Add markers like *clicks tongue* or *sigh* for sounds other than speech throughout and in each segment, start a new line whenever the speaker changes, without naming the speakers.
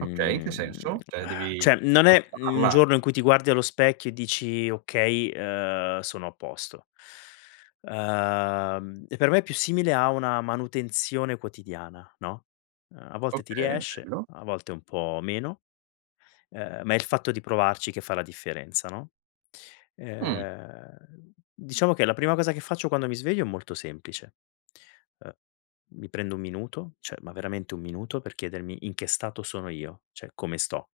Okay, in che senso? Cioè,
*exhales*
devi
cioè non è un
coltivarla?
giorno in cui ti guardi allo specchio e dici: "Okay, ehm, sono a posto." Ehm, e per me è più simile a una manutenzione quotidiana, no, ehm, a volte ti
Okay, è
riesce,
vero.
a volte un po' meno, ehm, ma è il fatto di provarci che fa la differenza, no,
Mh.
ehm diciamo che la prima cosa che faccio quando mi sveglio è molto semplice. E mi prendo un minuto, cioè ma veramente un minuto per chiedermi in che stato sono io, cioè come sto.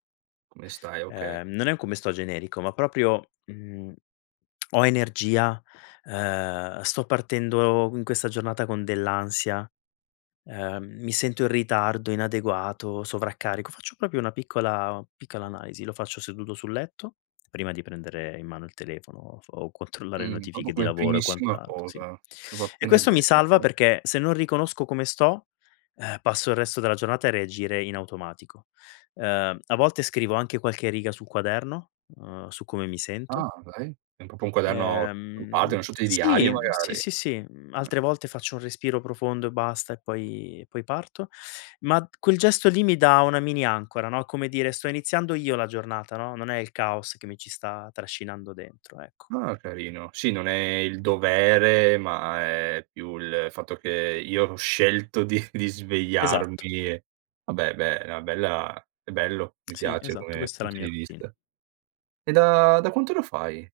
Come stai, okay.
Ehm, non è un come sto generico, ma proprio, mhmm, *clicks tongue* ho energia? Ehm, sto partendo in questa giornata con dell'ansia? Ehm, mi sento in ritardo, inadeguato, sovraccarico? Faccio proprio una piccola piccola analisi. Lo faccio seduto sul letto, prima di prendere in mano il telefono o so o controllare le
Mh, proprio
notifiche di
come
lavoro e
primissima
quant'altro, sì.
cosa, proprio
E
appena
questo mi
sveglio.
salva
Okay.
perché se non riconosco come sto, ehm, passo il resto della giornata a reagire in automatico. Ehm, a volte scrivo anche qualche riga sul quaderno, uhm, su come mi sento.
Ah dai, è proprio un quaderno o parli di
Ehm,
una sorta di
sì,
diario
mhmm sì,
magari?
sì,
Eh.
sì, mhmm, altre volte faccio un respiro profondo e basta e poi e poi parto. Ma q quel gesto lì mi dà una mini ancora, no, come dire: "Sto iniziando io la giornata," no, "Non è il caos che mi ci sta trascinando dentro," ecco.
Ah, carino. Sì, non è il dovere, ma è più il fatto che io l'ho scelto di di svegliarmi
Esatto.
e vabbè, beh, è una bella è bello, mi
Sì,
piace
esatto,
come
questa è la
punto
mia
di
routine.
vista. E da da quanto lo fai?